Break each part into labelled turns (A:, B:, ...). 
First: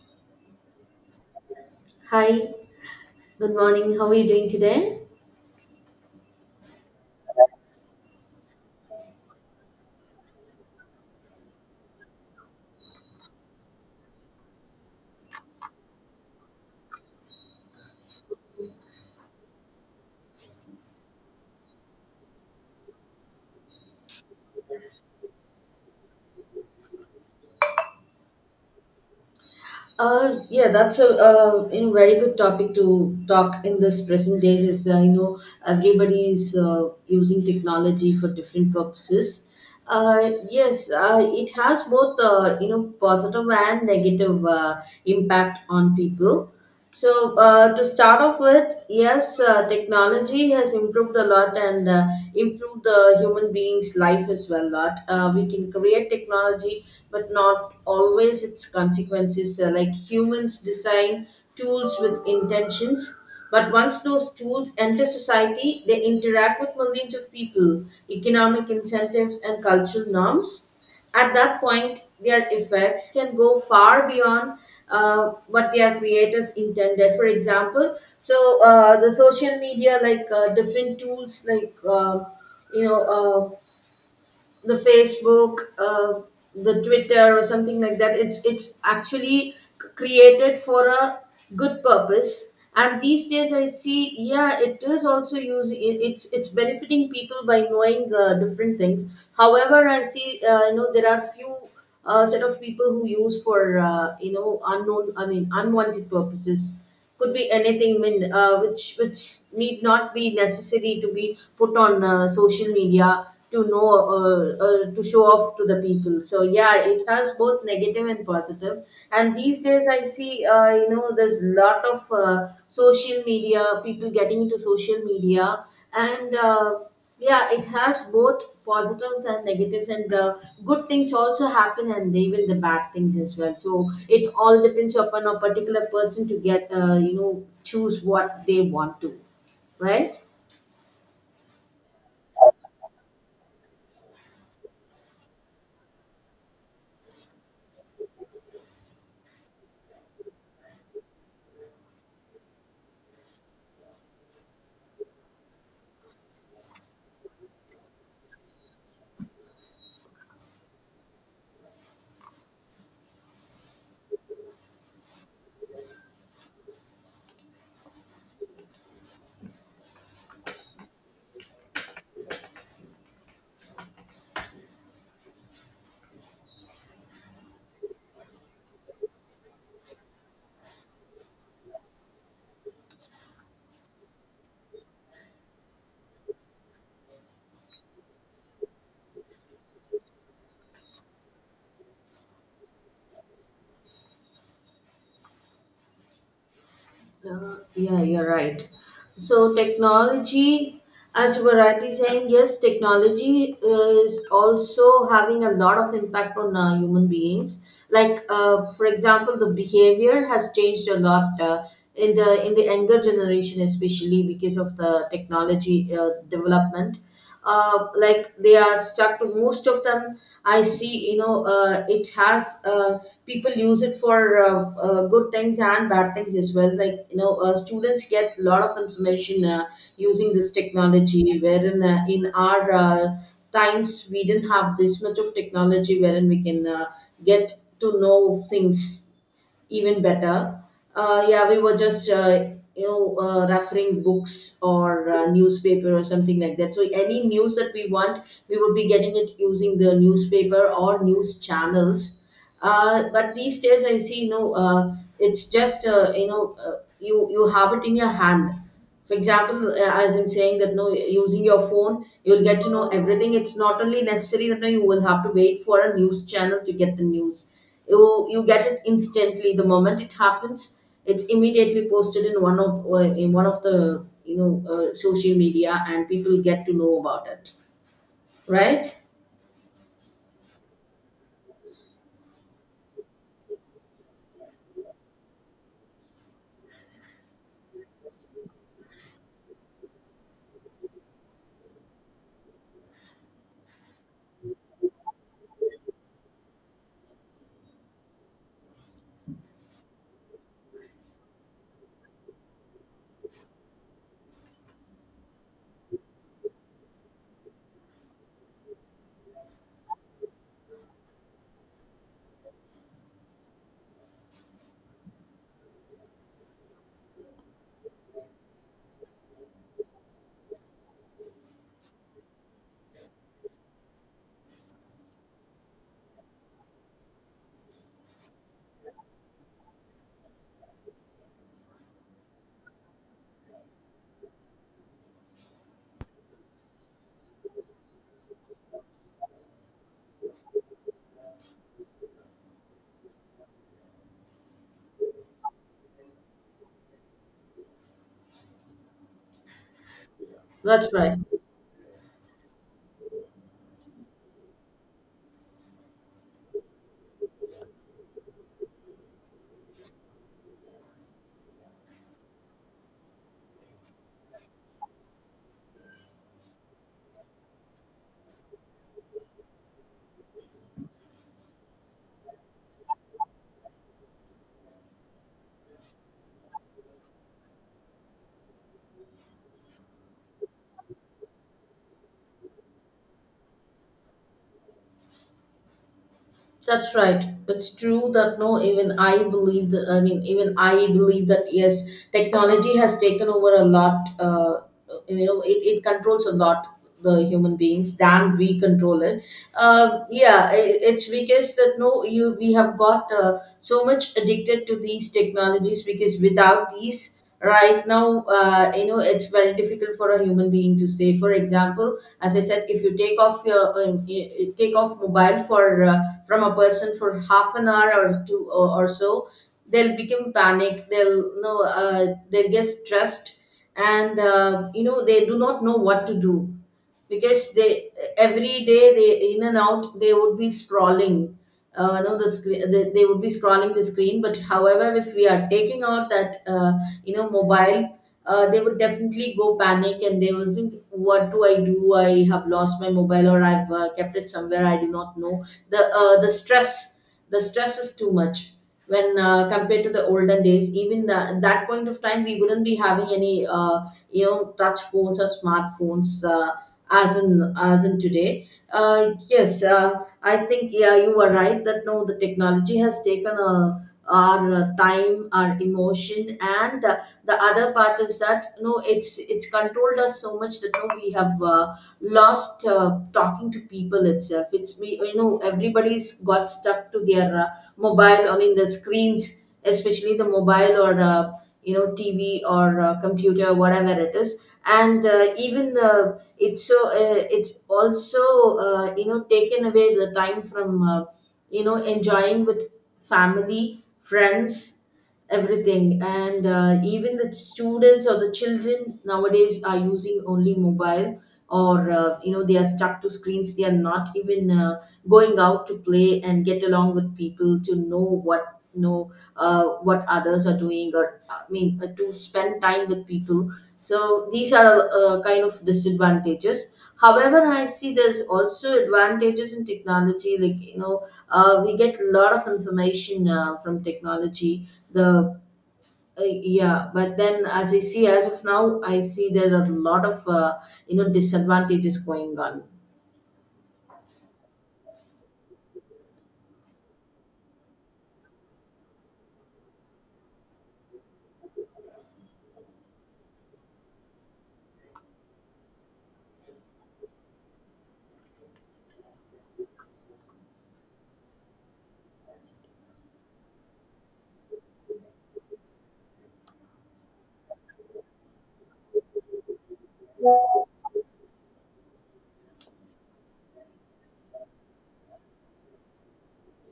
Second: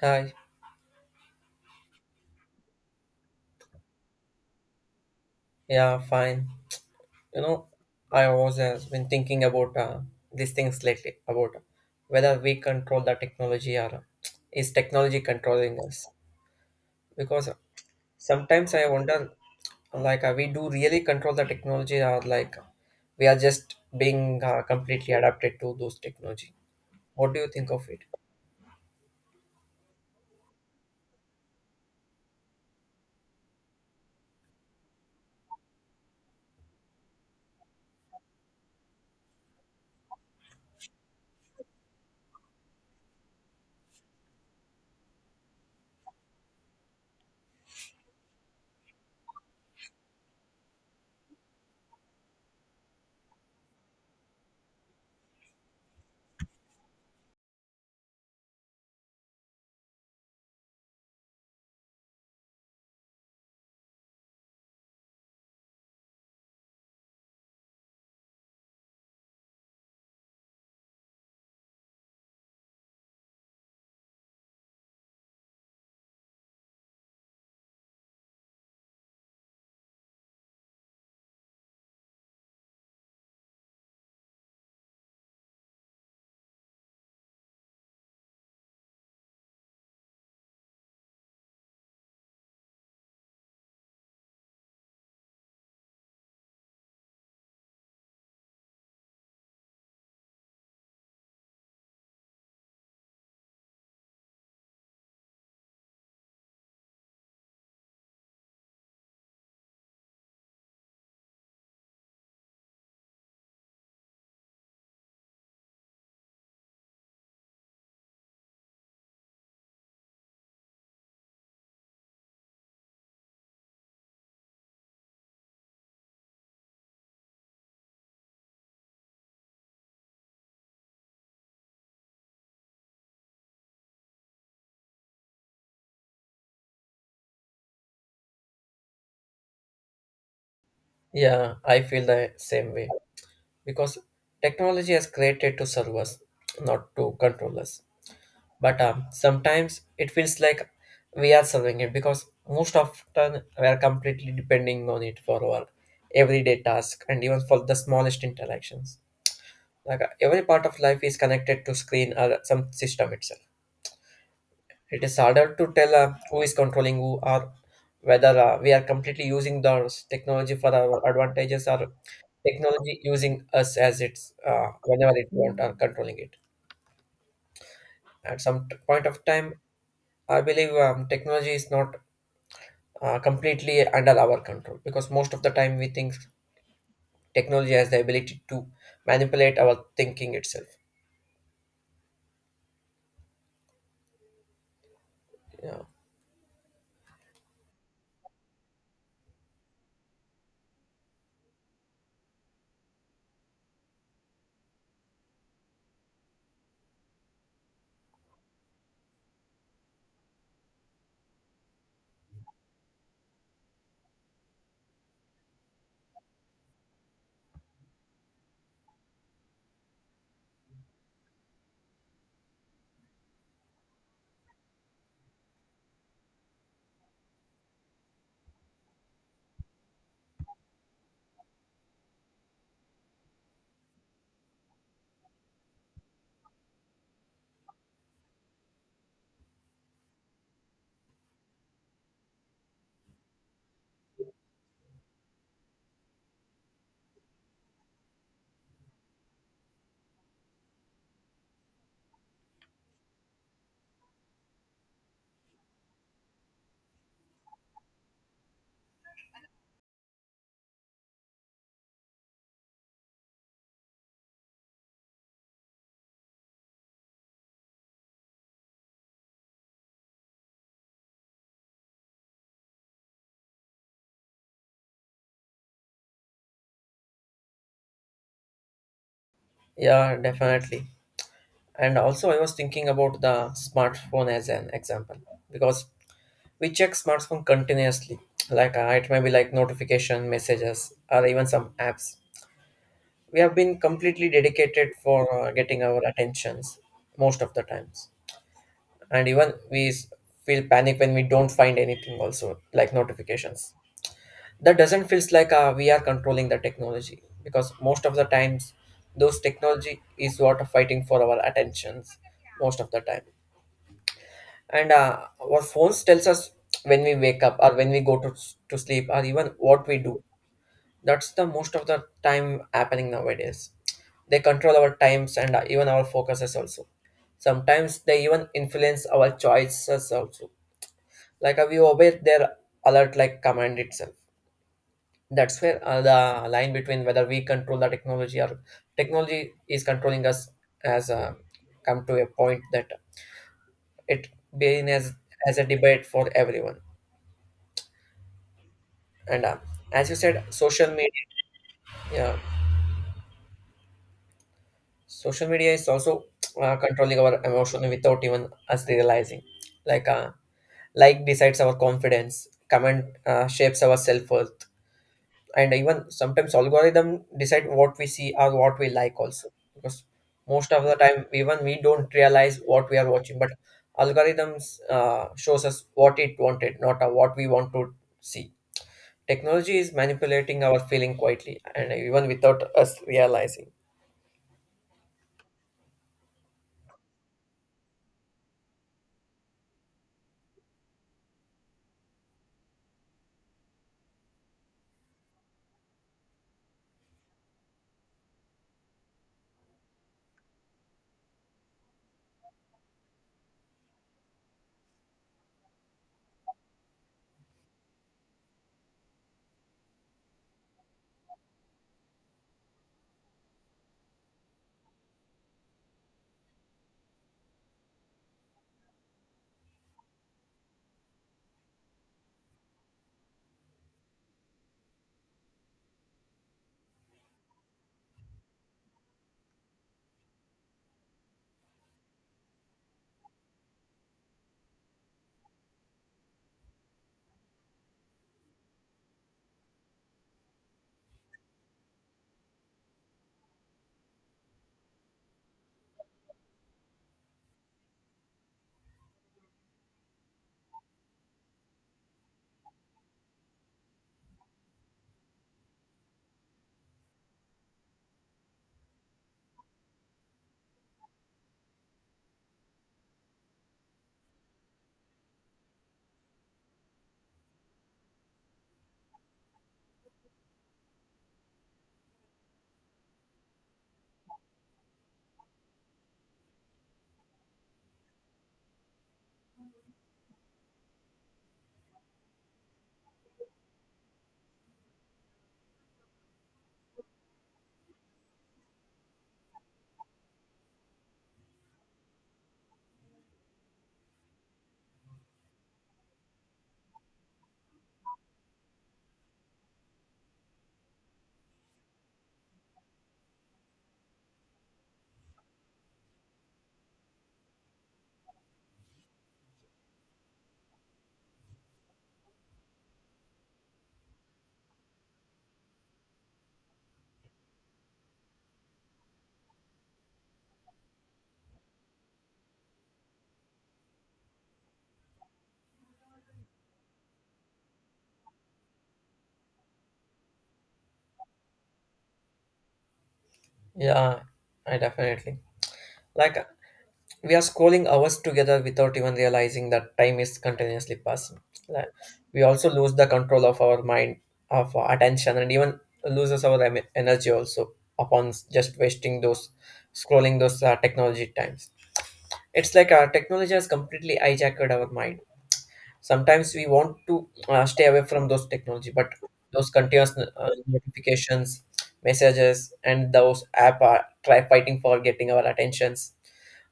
A: Hi.
B: Hi, good morning. How are you doing today?
A: Yeah, fine. You know, I was has been thinking about these things lately about whether we control the technology, or is technology controlling us? Because sometimes I wonder, like, we do really control the technology, or like we are just being completely adapted to those technology. What do you think of it?
B: Yeah, that's a you know very good topic to talk in this present days. Is you know everybody is using technology for different purposes. Yes, it has both you know positive and negative impact on people. So, to start off with, yes, technology has improved a lot and improved the human being's life as well. A lot, we can create technology, but not always its consequences. Like humans design tools with intentions, but once those tools enter society, they interact with millions of people, economic incentives, and cultural norms. At that point, their effects can go far beyond what their creators intended. For example, the social media, like different tools, like you know, uh, the Facebook, the Twitter, or something like that. It's actually created for a good purpose. And these days, I see, yeah, it is also using it, it's benefiting people by knowing different things. However, I see, there are few a set of people who use for you know unknown I mean unwanted purposes, could be anything. I mean which need not be necessary to be put on social media to know, to show off to the people. So yeah, it has both negative and positives, and these days I see, you know, there's lot of social media, people getting into social media, and yeah, it has both positives and negatives, and the good things also happen and even the bad things as well. So it all depends upon a particular person to get, you know, choose what they want to. Right.
A: Yeah, I feel the same way because technology has created to serve us, not to control us. But sometimes it feels like we are serving it because most often we are completely depending on it for our everyday task and even for the smallest interactions. Like every part of life is connected to screen or some system itself. It is harder to tell who is controlling who, or whether we are completely using the technology for our advantages or technology using us as it's whenever it want or controlling it at some point of time. I believe technology is not completely under our control, because most of the time we think technology has the ability to manipulate our thinking itself. Yeah.
B: Yeah, you're right. So technology, as you were rightly saying, yes, technology is also having a lot of impact on human beings. Like, for example, the behavior has changed a lot in the younger generation, especially because of the technology development, like they are stuck to most of them. I see, you know, it has people use it for good things and bad things as well. Like you know, students get a lot of information using this technology, wherein in our times we didn't have this much of technology, wherein we can get to know things even better. Yeah, we were just referring books or newspaper or something like that. So any news that we want, we would be getting it using the newspaper or news channels. But these days, I see, you know, you have it in your hand. For example, as I'm saying that no, using your phone you'll get to know everything. It's not only necessary that no, you will have to wait for a news channel to get the news. You get it instantly the moment it happens. It's immediately posted in one of the, you know, social media, and people get to know about it. Right.
A: Yeah, definitely. And also I was thinking about the smartphone as an example, because we check smartphone continuously. Like it may be like notification messages or even some apps we have been completely dedicated for getting our attentions most of the times. And even we feel panic when we don't find anything also, like notifications. That doesn't feels like we are controlling the technology, because most of the times those technology is what are fighting for our attentions most of the time. And our phones tells us when we wake up or when we go to sleep, or even what we do. That's the most of the time happening nowadays. They control our times and even our focuses also. Sometimes they even influence our choices also, like we obey their alert like command itself. That's where the line between whether we control the technology or technology is controlling us has come to a point that it being as a debate for everyone. And as you said, social
B: That's right.
A: media, yeah, social media is also controlling our emotion without even us realizing. Like uh, like decides our confidence, comment shapes our self worth, and even sometimes algorithm decide what we see or what we like also, because most of the time even we don't realize what we are watching, but algorithms shows us what it wanted, not what we want to see. Technology is manipulating our feeling quietly and even without us realizing.
B: That's right. It's true that no, even I believe that. I mean, even I believe that yes, technology has taken over a lot. You know, it controls a lot the human beings than we control it. Yeah, I It's because that no, you we have got so much addicted to these technologies, because without these right now, you know, it's very difficult for a human being to stay. For example, as I said, if you take off your you take off mobile for, from a person, for half an hour or two, or so, they'll become panic, they'll you know they'll get stressed, and you know they do not know what to do because they, every day, they in and out they would be scrolling, no, the screen. They would be scrolling the screen, but however, if we are taking out that, you know, mobiles, they would definitely go panic and they will think, what do I do? I have lost my mobile, or I've kept it somewhere, I do not know. The stress, the stress is too much when compared to the olden days. Even at that point of time, we wouldn't be having any you know touch phones or smartphones, as in, as in today. Yes, I think yeah, you are right that no, the technology has taken a, our time, our emotion, and the other part is that no, it's controlled us so much that no, we have lost talking to people itself. It's, we you know, everybody's got stuck to their mobile. I mean the screens, especially the mobile or you know, TV or computer, whatever it is. And even the, it's so it's also you know taken away the time from you know enjoying with family, friends, everything. And even the students or the children nowadays are using only mobile, or you know, they are stuck to screens. They are not even going out to play and get along with people to know what know, what others are doing, or I mean to spend time with people. So these are kind of disadvantages. However, I see there's also advantages in technology, like you know, we get a lot of information from technology. The, yeah, but then as I see, as of now, I see there are a lot of you know disadvantages going on.
A: Yeah. I definitely like, we are scrolling hours together without even realizing that time is continuously passing. Like, we also lose the control of our mind, of our attention, and even loses our energy also upon just wasting those scrolling those technology times. It's like our technology has completely hijacked our mind. Sometimes we want to stay away from those technology, but those continuous notifications, messages, and those app are try fighting for getting our attentions.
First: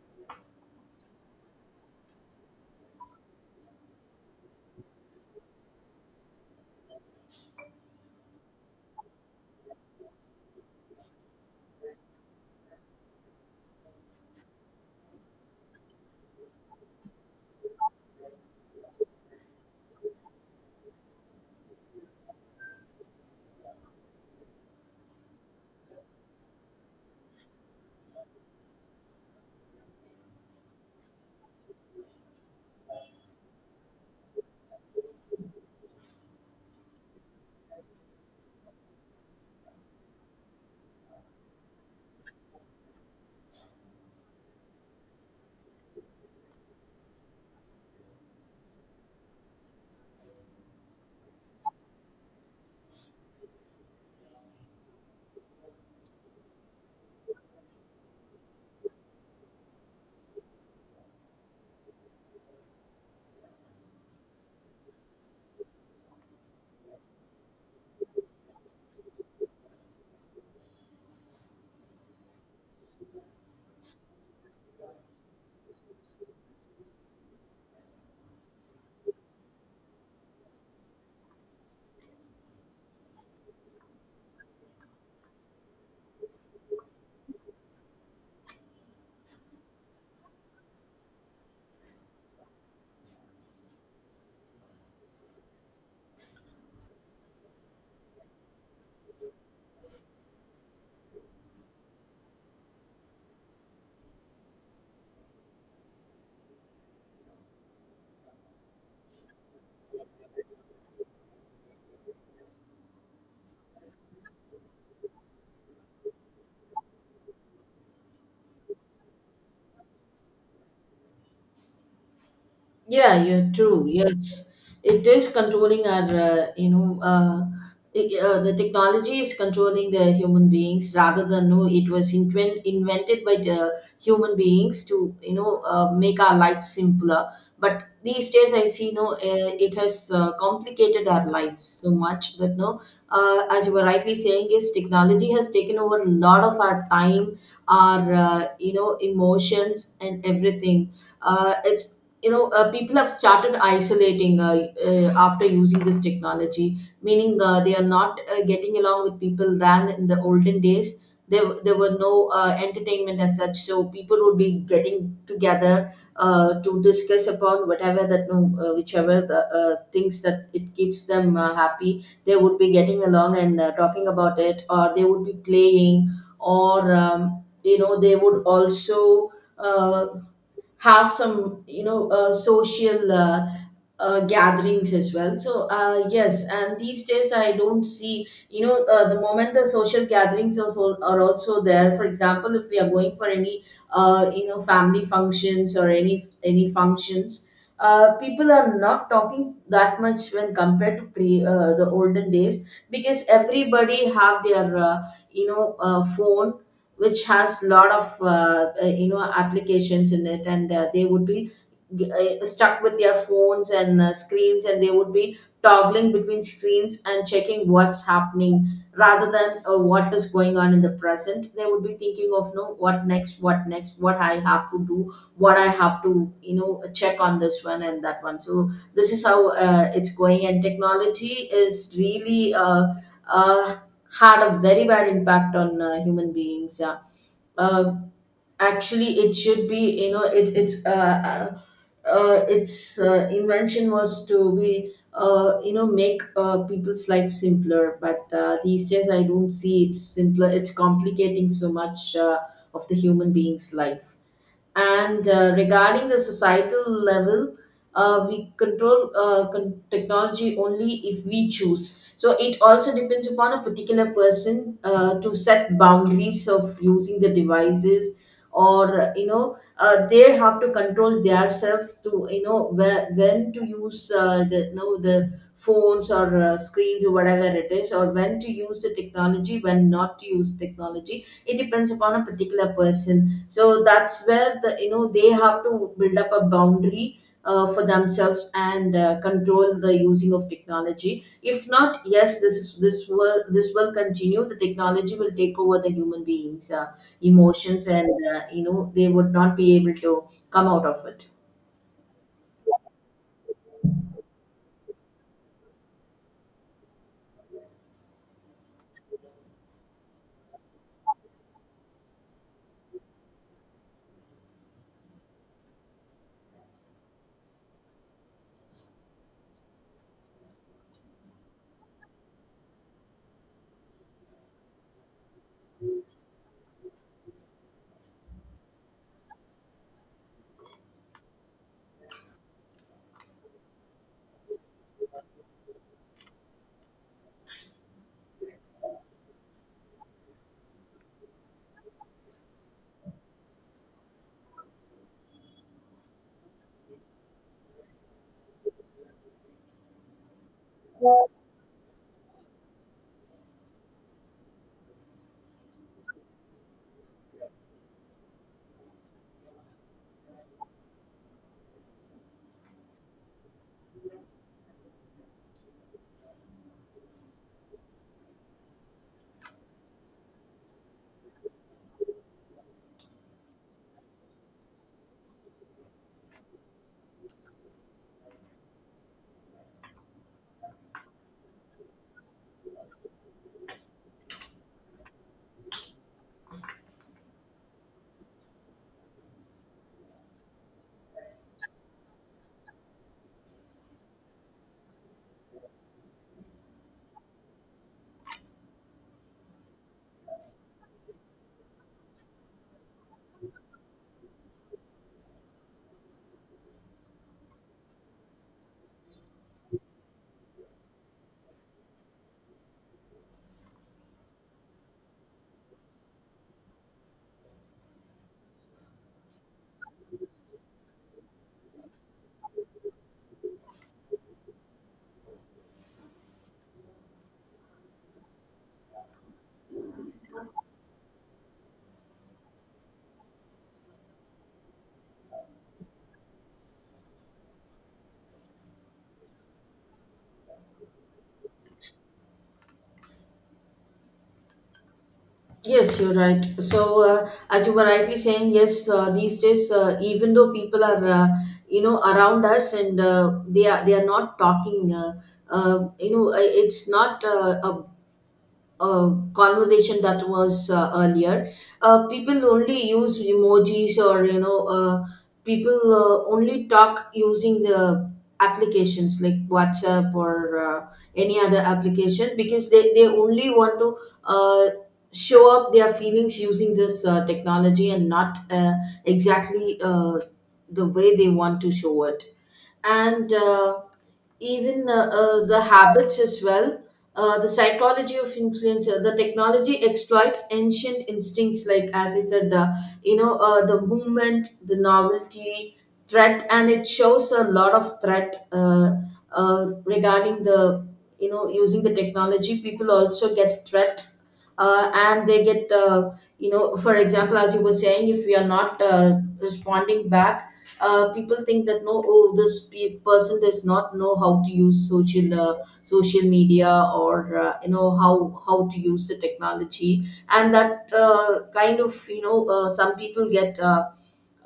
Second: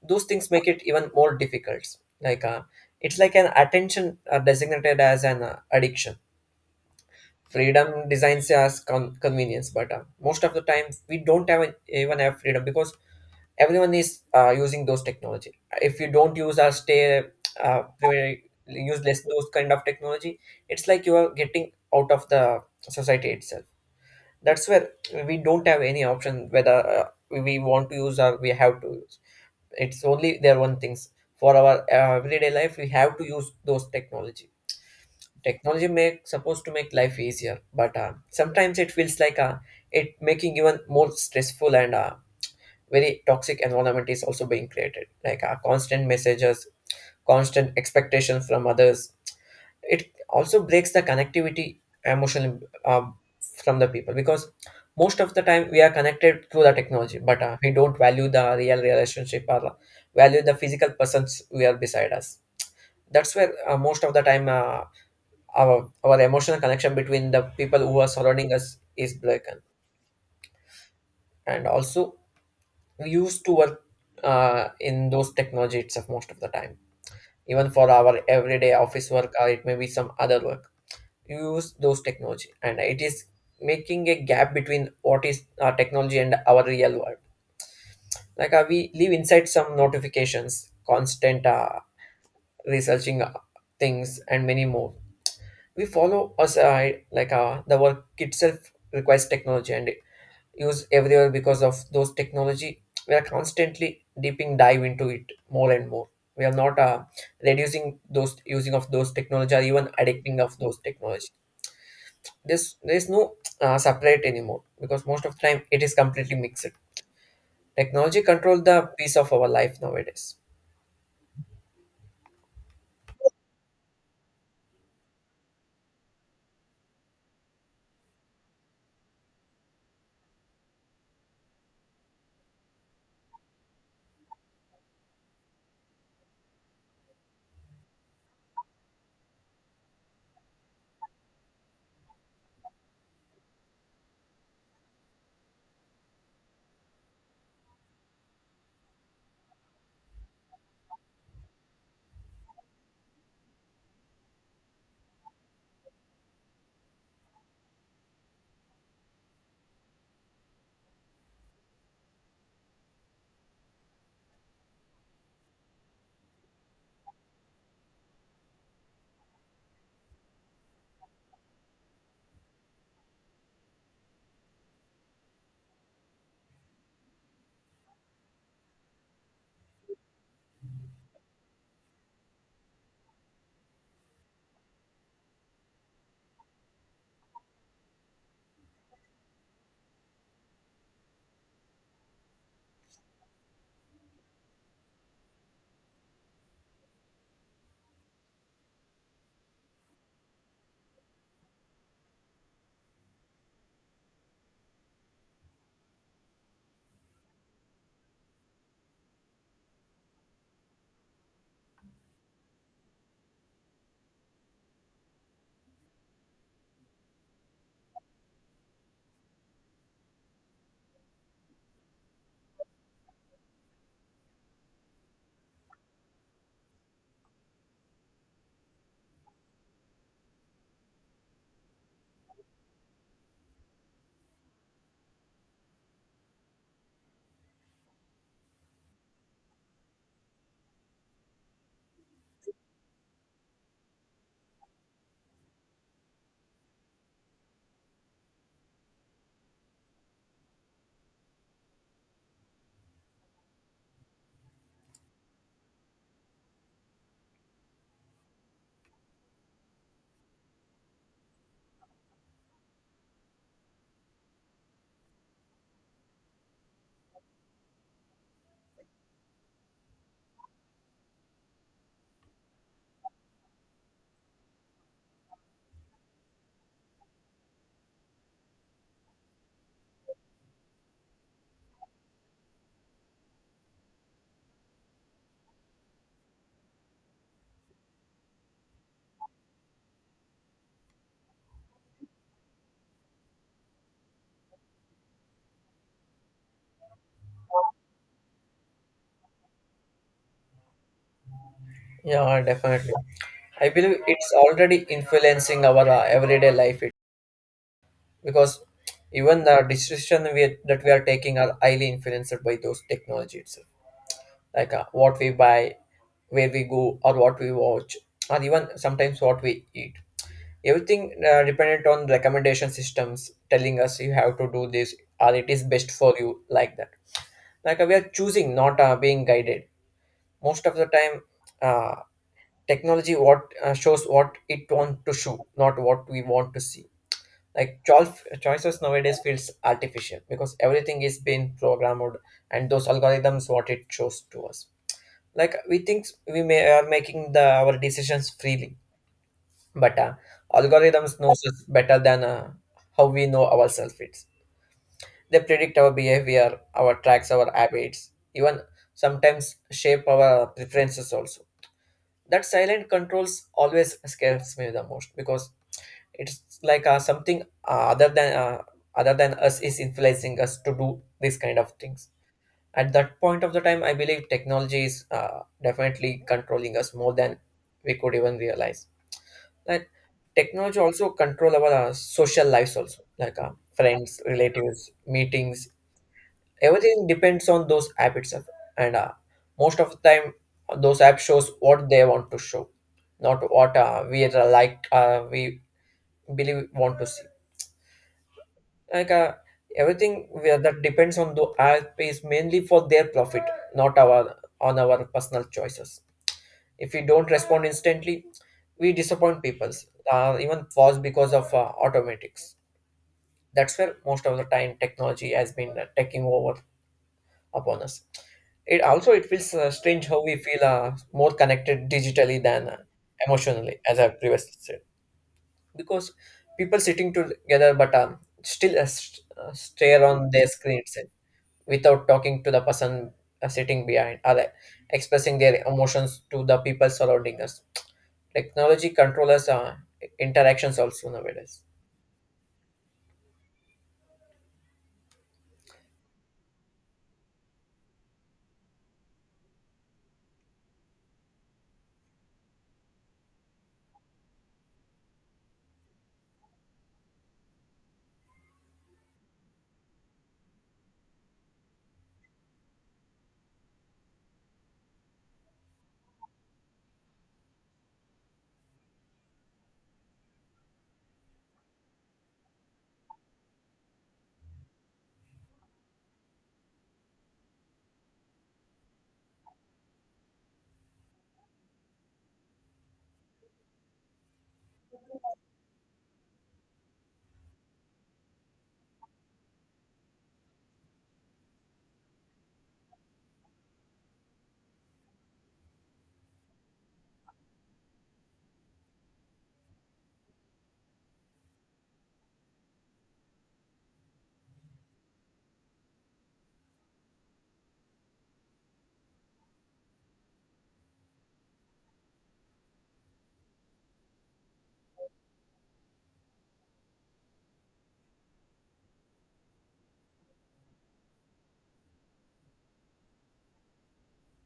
A: Those things make it even more difficult. Like it's like an attention designated as an addiction, freedom designs as convenience, but most of the time we don't have even have freedom, because everyone is using those technology. If you don't use or stay use less those kind of technology, it's like you are getting out of the society itself. That's where we don't have any option whether we want to use or we have to use. It's only their one things. For our everyday life we have to use those technology. Technology make supposed to make life easier, but sometimes it feels like it making even more stressful and very toxic environment is also being created. Like constant messages, constant expectations from others. It also breaks the connectivity emotionally, um, from the people, because most of the time we are connected through the technology, but we don't value the real relationship or value the physical persons we are beside us. That's where most of the time our emotional connection between the people who are surrounding us is broken. And also we used to work in those technology itself most of the time, even for our everyday office work or it may be some other work. Use those technology, and it is making a gap between what is our technology and our real world. Like we live inside some notifications, constant researching things and many more. We follow us like the work itself requires technology, and use everywhere. Because of those technology we are constantly deeping dive into it more and more. We are not reducing those using of those technology or even addicting of those technology. This there is no separate anymore, because most of the time it is completely mixed. Technology control the piece of our life nowadays.
B: Yeah, you're true. Yes, it is controlling our, the technology is controlling the human beings, rather than no, it was invented by the human beings to, you know, make our life simpler. But these days, I see no, it has complicated our lives so much that no, as you were rightly saying, is technology has taken over a lot of our time, our, you know, emotions and everything. It's you know people have started isolating, after using this technology, meaning they are not getting along with people, than in the olden days, there were no entertainment as such, so people would be getting together to discuss upon whatever that no, whichever the things that it keeps them happy, they would be getting along and talking about it, or they would be playing, or you know they would also uh, have some you know social gatherings as well. So yes, and these days I don't see, you know, the moment the social gatherings also are also there. For example, if we are going for any you know family functions or any functions, people are not talking that much when compared to pre the olden days, because everybody have their phone, which has lot of you know applications in it. And they would be stuck with their phones and screens, and they would be toggling between screens and checking what's happening rather than what is going on in the present. They would be thinking of no, what next, what next, what I have to do, what I have to you know check on this one and that one. So this is how it's going, and technology is really uh, had a very bad impact on human beings, yeah. uh, Actually, it should be, you know, it's its invention was to be you know, make people's life simpler, but these days I don't see it's simpler, it's complicating so much of the human being's life. And regarding the societal level, we control technology only if we choose. So it also depends upon a particular person to set boundaries of using the devices, or you know, they have to control themselves, to you know where, when to use the you know, the phones or screens or whatever it is, or when to use the technology, when not to use technology. It depends upon a particular person. So that's where the you know they have to build up a boundary for themselves and control the using of technology. If not, yes, this will this will continue. The technology will take over the human beings, emotions, and you know they would not be able to come out of it.
A: Yeah, definitely. I believe it's already influencing our everyday life it, because even the decision that we are taking are highly influenced by those technology itself. Like what we buy, where we go, or what we watch, or even sometimes what we eat. Everything dependent on recommendation systems telling us you have to do this or it is best for you, like that. Like we are choosing not being guided most of the time. uh, Technology what shows what it want to show, not what we want to see. Like choices nowadays feels artificial because everything is being programmed and those algorithms what it shows to us. Like we think we may are making the our decisions freely. But algorithms knows us better than how we know ourselves. It's, they predict our behavior, our tracks, our habits, even sometimes shape our preferences also. That silent controls always scares me the most, because it's like something other than us is influencing us to do these kind of things. At that point of the time, I believe technology is definitely controlling us more than we could even realize. Like technology also control our social lives also. Like friends, relatives, meetings, everything depends on those app itself. And most of the time those app shows what they want to show, not what we are like we believe want to see. Like everything where that depends on the app is mainly for their profit, not our on our personal choices. If we don't respond instantly, we disappoint people, even was because of automatics. That's where most of the time technology has been taking over upon us. It also it feels strange how we feel more connected digitally than emotionally, as I previously said, because people sitting together but still stare on their screens without talking to the person sitting behind, or expressing their emotions to the people surrounding us. Technology controllers interactions also nowadays.
B: Yes, you're right. As you were rightly saying, yes, these days, even though people are, around us and they are not talking, it's not a conversation that was earlier, people only use emojis or people only talk using the applications like WhatsApp or any other application because they only want to uh, show up their feelings using this technology and not exactly the way they want to show it, and even the habits as well. The psychology of influencer, the technology exploits ancient instincts, like as I said, the movement, the novelty, threat, and it shows a lot of threat regarding the, using the technology. People also get threat, and they get, for example, as you were saying, if we are not responding back, people think that no, oh, this person does not know how to use social media or you know how to use the technology, and that kind of, some people get uh,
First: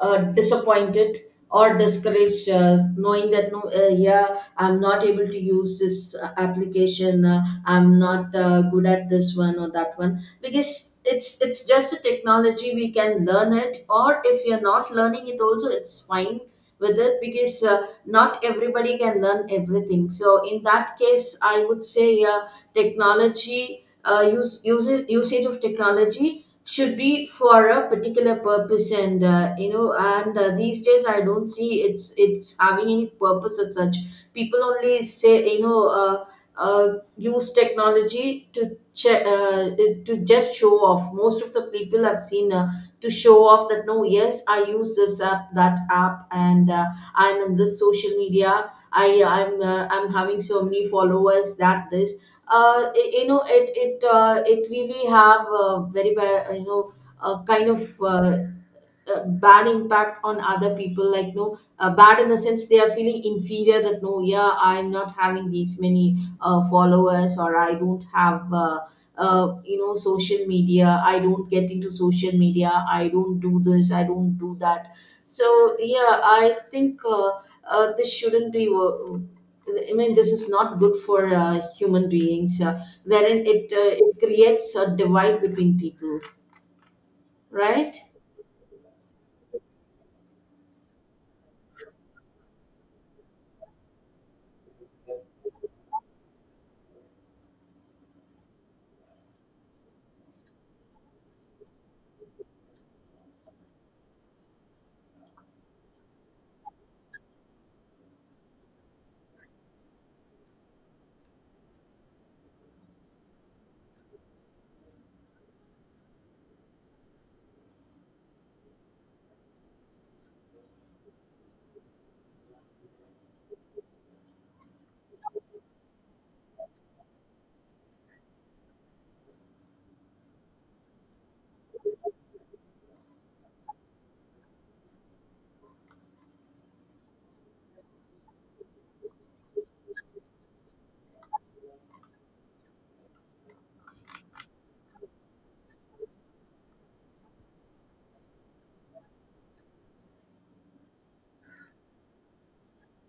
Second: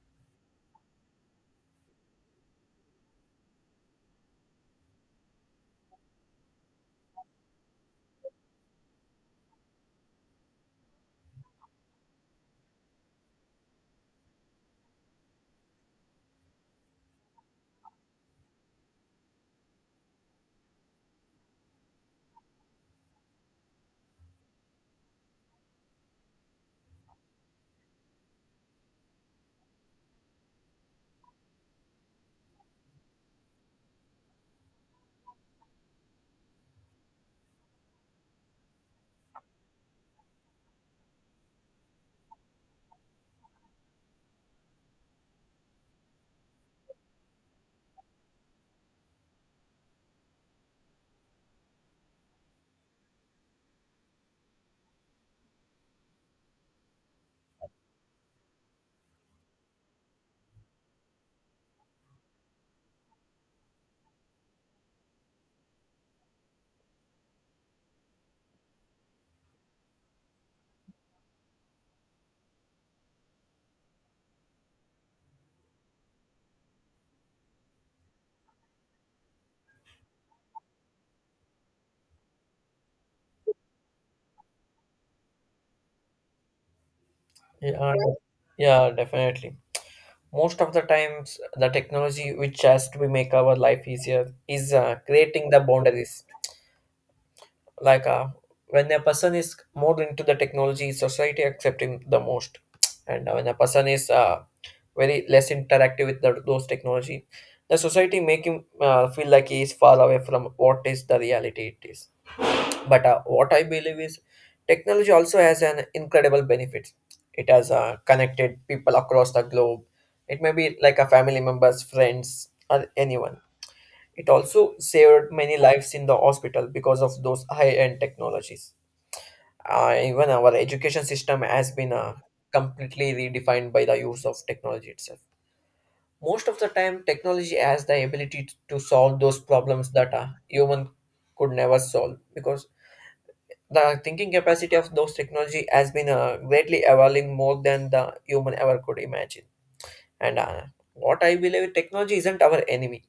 B: uh, disappointed or discouraged, knowing that no, yeah, I'm not able to use this application. I'm not good at this one or that one, because it's just a technology. We can learn it, or if you're not learning it also, it's fine with it, because not everybody can learn everything. So in that case, I would say, yeah, technology, use, use usage of technology should be for a particular purpose, and these days I don't see it's having any purpose as such. People only say, use technology to to just show off. Most of the people I've seen to show off that, no, yes, I use this app, that app, and I'm in this social media, I'm having so many followers that this, it really have a very a kind of bad impact on other people. Like, no, bad in the sense they are feeling inferior, that no, yeah, I'm not having these many followers, or I don't have social media, I don't get into social media, I don't do this, I don't do that. So yeah, I think this shouldn't be wo- I mean, this is not good for human beings, wherein it creates a divide between people,
A: Yeah,
B: right?
A: yeah, definitely. Most of the times, the technology which has to be make our life easier is creating the boundaries. Like when a person is more into the technology, society accepting the most, and when a person is very less interactive with those technology, the society make him feel like he is far away from what is the reality it is. But what I believe is technology also has an incredible benefit. It has connected people across the globe. It may be like a family members, friends, or anyone. It also saved many lives in the hospital because of those high-end technologies. Even our education system has been completely redefined by the use of technology itself. Most of the time, technology has the ability to solve those problems that a human could never solve, because the thinking capacity of those technology has been greatly evolving more than the human ever could imagine. And what I believe, technology isn't our enemy.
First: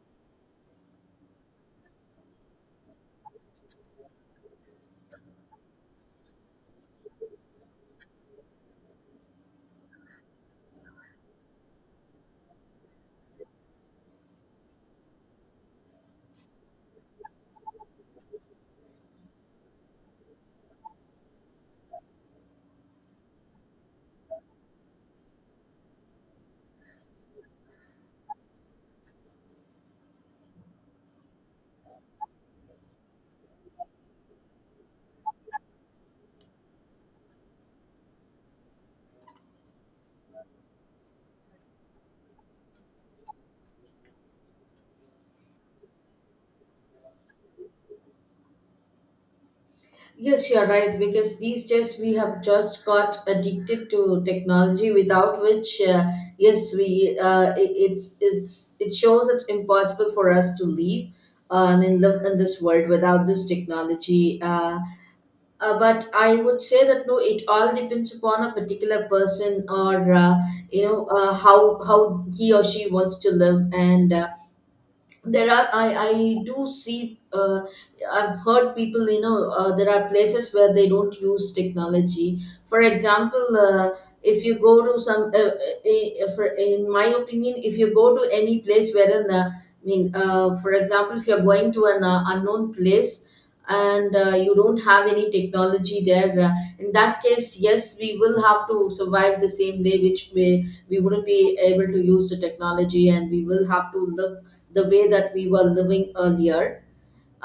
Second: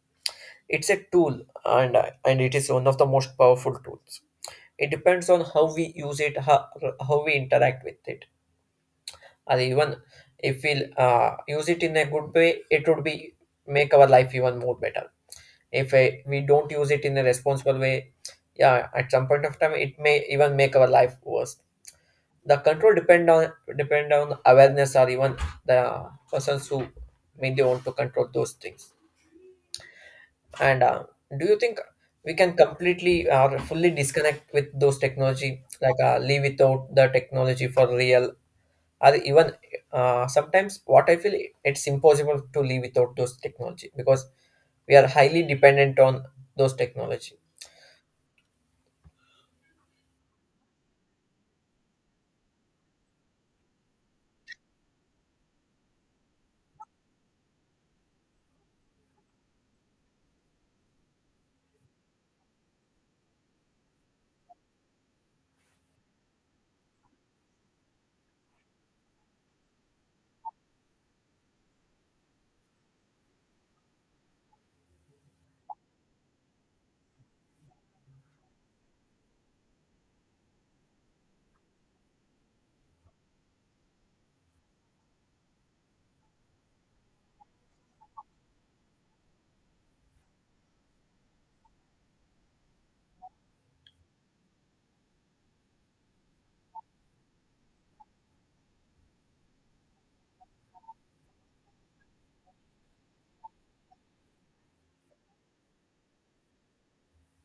A: It's a tool, and and it is one of the most powerful tools. It depends on how we use it, how we interact with it, or even if we use it in a good way, it would be make our life even more better. If we don't use it in a responsible way, yeah, at some point of time, it may even make our life worse. The control depend on depend on awareness or even the persons who mainly want to control those things. And Do you think we can completely or fully disconnect with those technology, like live without the technology for real, or even sometimes what I feel it's impossible to live without those technology because we are highly dependent on those technology.
B: Yes, you're right, because these days we have just got addicted to technology, without which, yes, we, it shows it's impossible for us to live. I mean, live in this world without this technology. But I would say that no, it all depends upon a particular person, or how he or she wants to live. And. There are, I do see, I've heard people, there are places where they don't use technology. For example, if you go to some in my opinion, if you go to any place wherein, I mean, for example, if you're going to an unknown place and you don't have any technology there, in that case, yes, we will have to survive the same way, which way we wouldn't be able to use the technology, and we will have to live the way that we were living earlier.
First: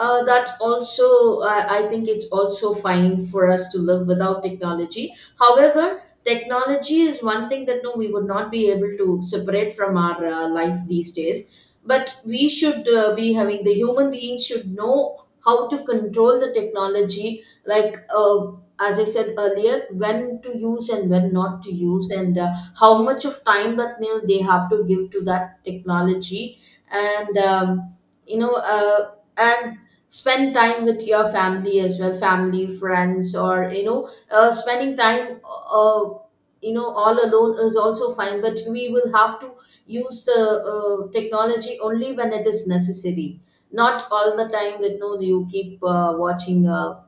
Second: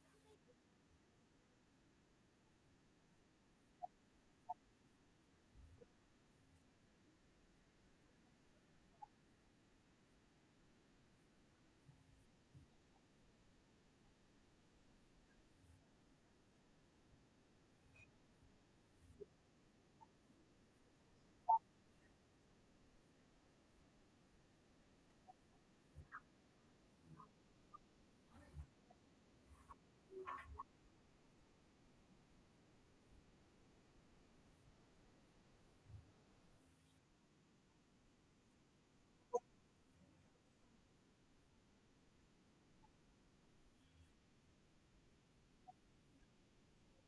B: That's also, I think it's also fine for us to live without technology. However, technology is one thing that no, we would not be able to separate from our life these days. But we should be having the human beings should know how to control the technology. Like, as I said earlier, when to use and when not to use, and how much of time that, you know, they have to give to that technology, and you know. Uh, and spend time with your family as well, family, friends, or, spending time, all alone is also fine, but we will have to use the technology only when it is necessary, not all the time that no, you keep watching,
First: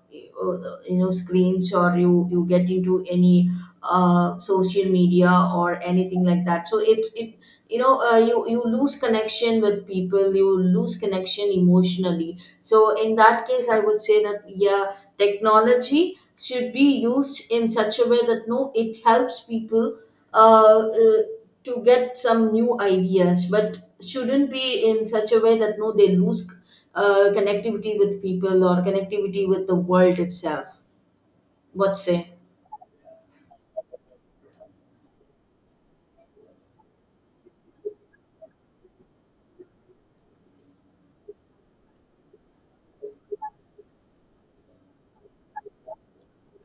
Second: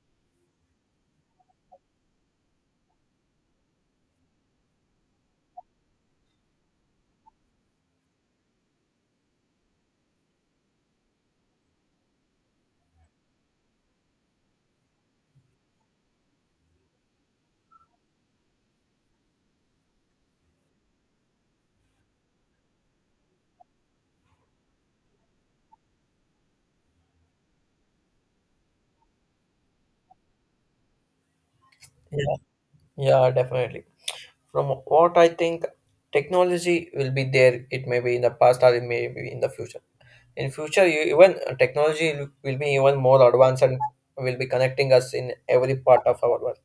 B: uh, screens, or you get into any social media or anything like that. So it you know you lose connection with people, you lose connection emotionally. So in that case, I would say that yeah, technology should be used in such a way that no, it helps people uh, uh, to get some new ideas, but shouldn't be in such a way that no, they lose connectivity with people or connectivity with the world itself. What say?
A: Yeah, yeah, definitely. From what I think, technology will be there. It may be in the past or it may be in the future. In future, you, even technology will be even more advanced and will be connecting us in every part of our work.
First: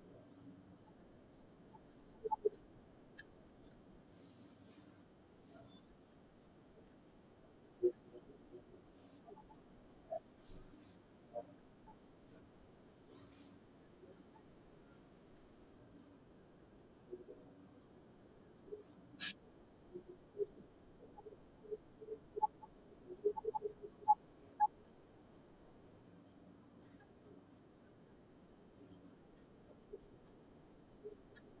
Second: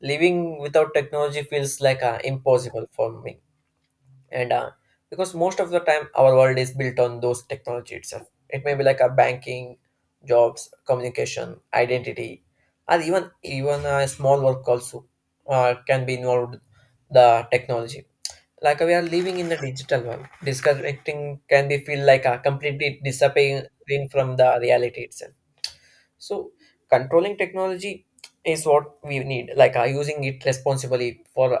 A: Living without technology feels like impossible for me, and because most of the time our world is built on those technology itself. It may be like a banking, jobs, communication, identity, or even a small work also can be involved the technology. Like we are living in the digital world, disconnecting can be feel like a completely disappearing from the reality itself. So controlling technology is what we need, like using it responsibly for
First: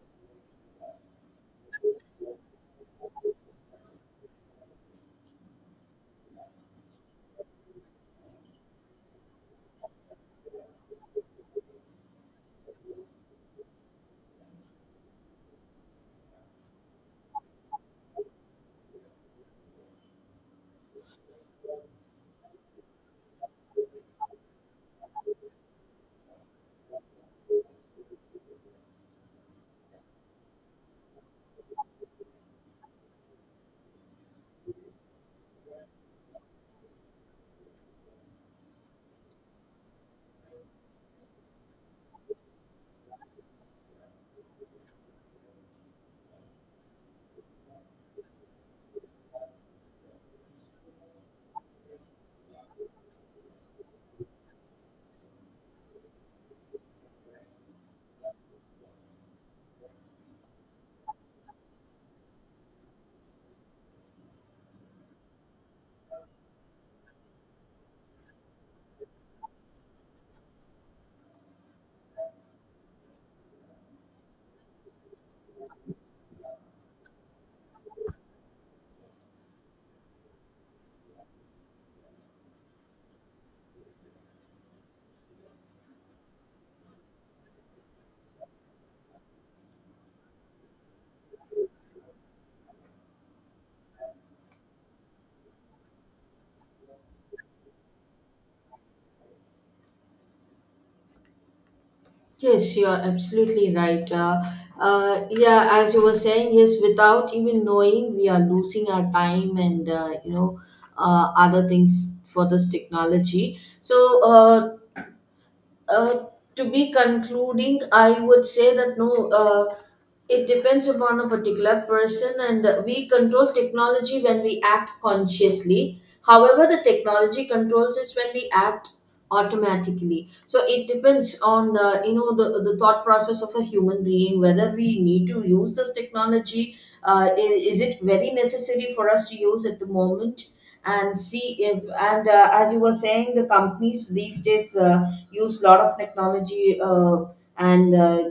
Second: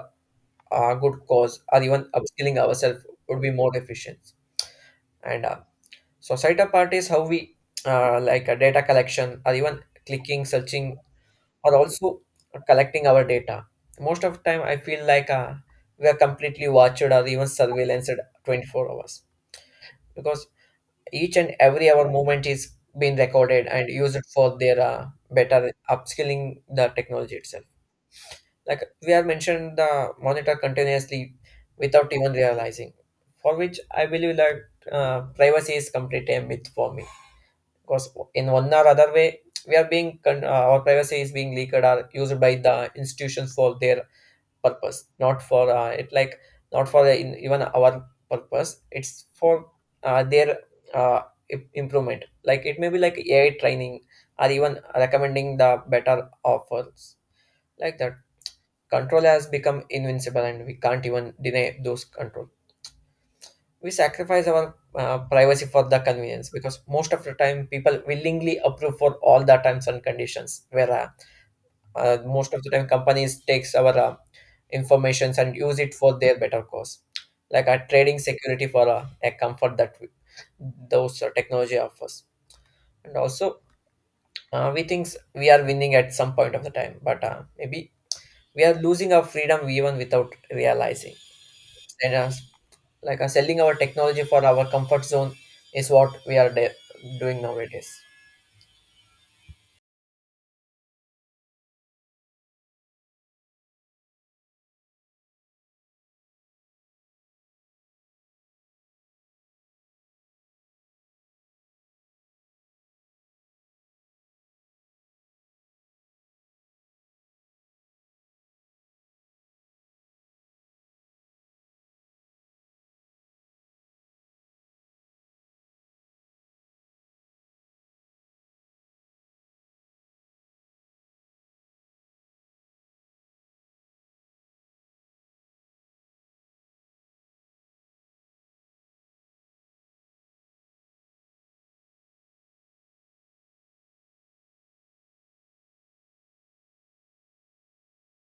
A: a good cause or even upskilling ourselves would be more efficient. And Societal part is how we like a data collection, or even clicking, searching, or also collecting our data. Most of the time I feel like we are completely watched or even surveillanced 24 hours, because each and every our movement is being recorded and used for their better upskilling the technology itself. Like we are mentioned the monitor continuously without even realizing, for which I believe that privacy is completely a myth for me. Because in one or other way we are being our privacy is being leaked or used by the institutions for their purpose, not for it, like not for the, in, even our purpose, it's for their uh, improvement. Like it may be like ai training or even recommending the better offers, like that. Control has become invincible, and we can't even deny those control. We sacrifice our privacy for the convenience, because most of the time people willingly approve for all the terms and conditions, where most of the time companies takes our informations and use it for their better cause, like a trading security for a comfort that we, those technology offers. And also we think we are winning at some point of the time, but maybe we are losing our freedom even without realizing. And Like selling our technology for our comfort zone is what we are doing nowadays.
B: Yes, you are absolutely right. Yeah, as you were saying, yes, without even knowing, we are losing our time and, other things for this technology. So, uh, uh, to be concluding, I would say that no. It depends upon a particular person, and we control technology when we act consciously. However, the technology controls us when we act automatically. So it depends on, the thought process of a human being, whether we need to use this technology. Is it very necessary for us to use at the moment? And see if, and as you were saying, the companies these days use a lot of technology, and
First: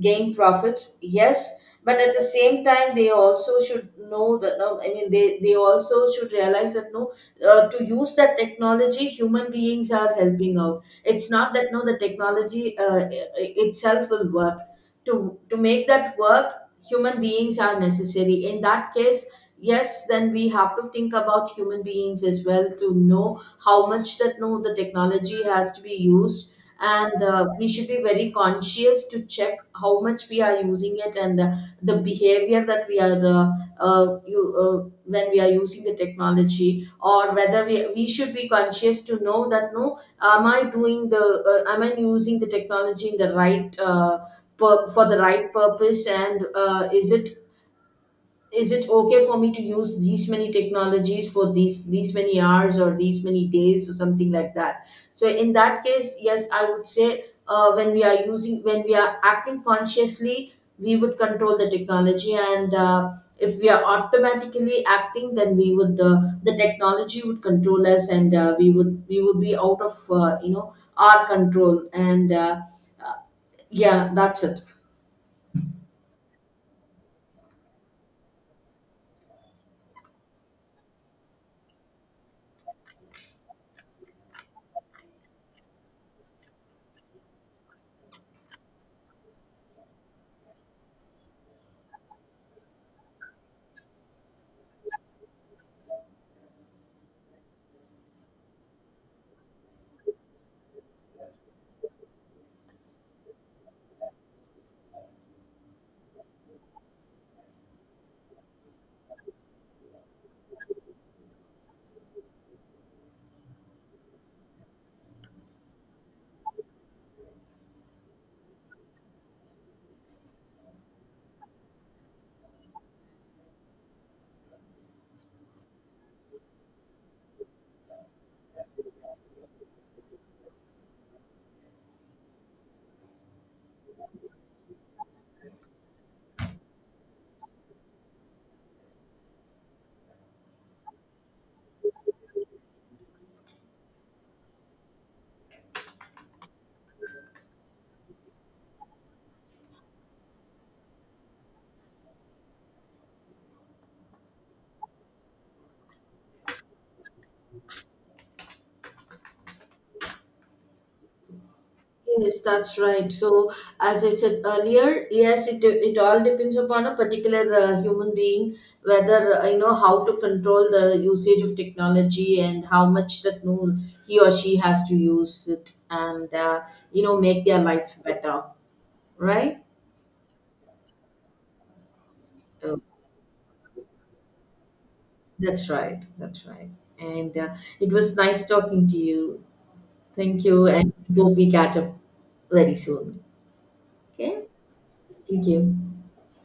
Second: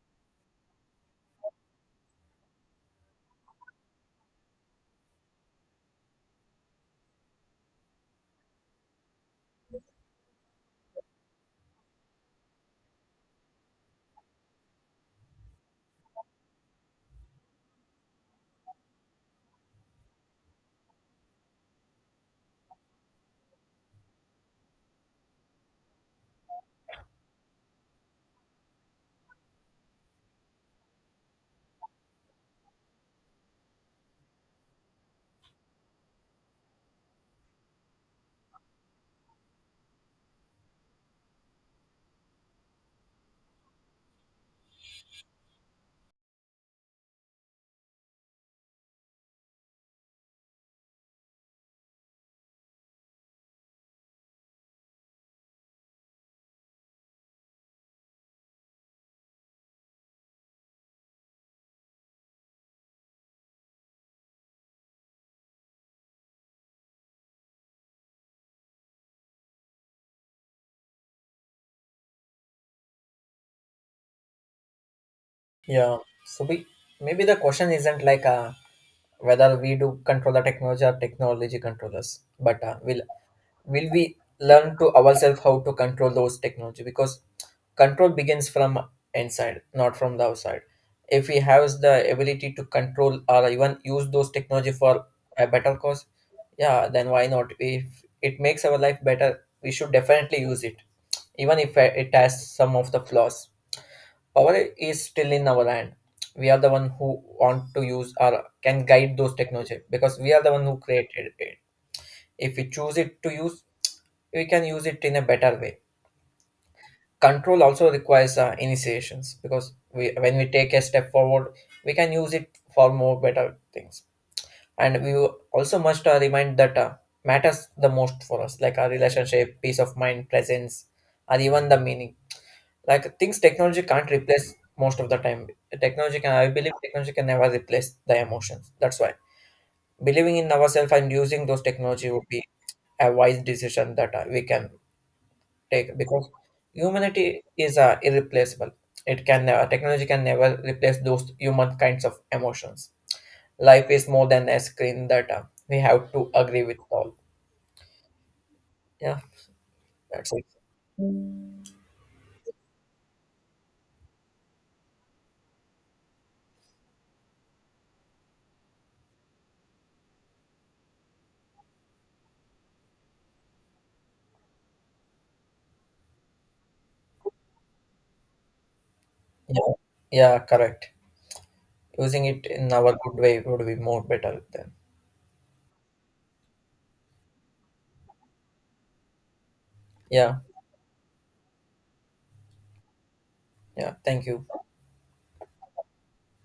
B: gain profits, yes, but at the same time, they also should know that no, I mean, they also should realize that no, to use that technology, human beings are helping out. It's not that no, the technology I- itself will work to make that work. Human beings are necessary. In that case, yes, then we have to think about human beings as well, to know how much that no, the technology has to be used, and we should be very conscious to check how much we are using it, and the behavior that we are when we are using the technology. Or whether we should be conscious to know that, no, am I doing the am I using the technology in the right for the right purpose, and is it okay for me to use these many technologies for these many hours or these many days or something like that. So in that case, yes, I would say, when we are using, when we are acting consciously, we would control the technology, and if we are automatically acting, then we would the technology would control us, and we would be out of, our control, and uh, yeah, that's it.
A: Yeah, so we, maybe the question isn't like whether we do control the technology or technology controllers, but will we learn to ourselves how to control those technology, because control begins from inside, not from the outside. If we have the ability to control or even use those technology for a better cause, yeah, then why not? If it makes our life better, we should definitely use it. Even if it has some of the flaws, power is still in our hand. We are the one who want to use or can guide those technology, because we are the one who created it. If we choose it to use, we can use it in a better way. Control also requires initiations, because we, when we take a step forward, we can use it for more better things. And we also must remind that matters the most for us, like our relationship, peace of mind, presence, or even the meaning, like things technology can't replace most of the time. Technology can, I believe technology can never replace the emotions. That's why believing in ourselves and using those technology would be a wise decision that we can take, because humanity is irreplaceable. It can never, technology can never replace those human kinds of emotions. Life is more than a screen, that we have to agree with all. Yeah, that's it.
B: Yes, that's right. So, as I said earlier, yes, it all depends upon a particular human being, whether how to control the usage of technology, and how much that no, he or she has to use it, and make their lives better, right?
A: Yeah, yeah, correct. Using it in
B: Oh,
A: our good way would be more better then.
B: that's right. That's right. And it was nice talking to you.
A: Yeah,
B: Thank you, and hope we catch up very soon.
A: yeah. Thank
B: Okay.
A: you.
B: Thank you.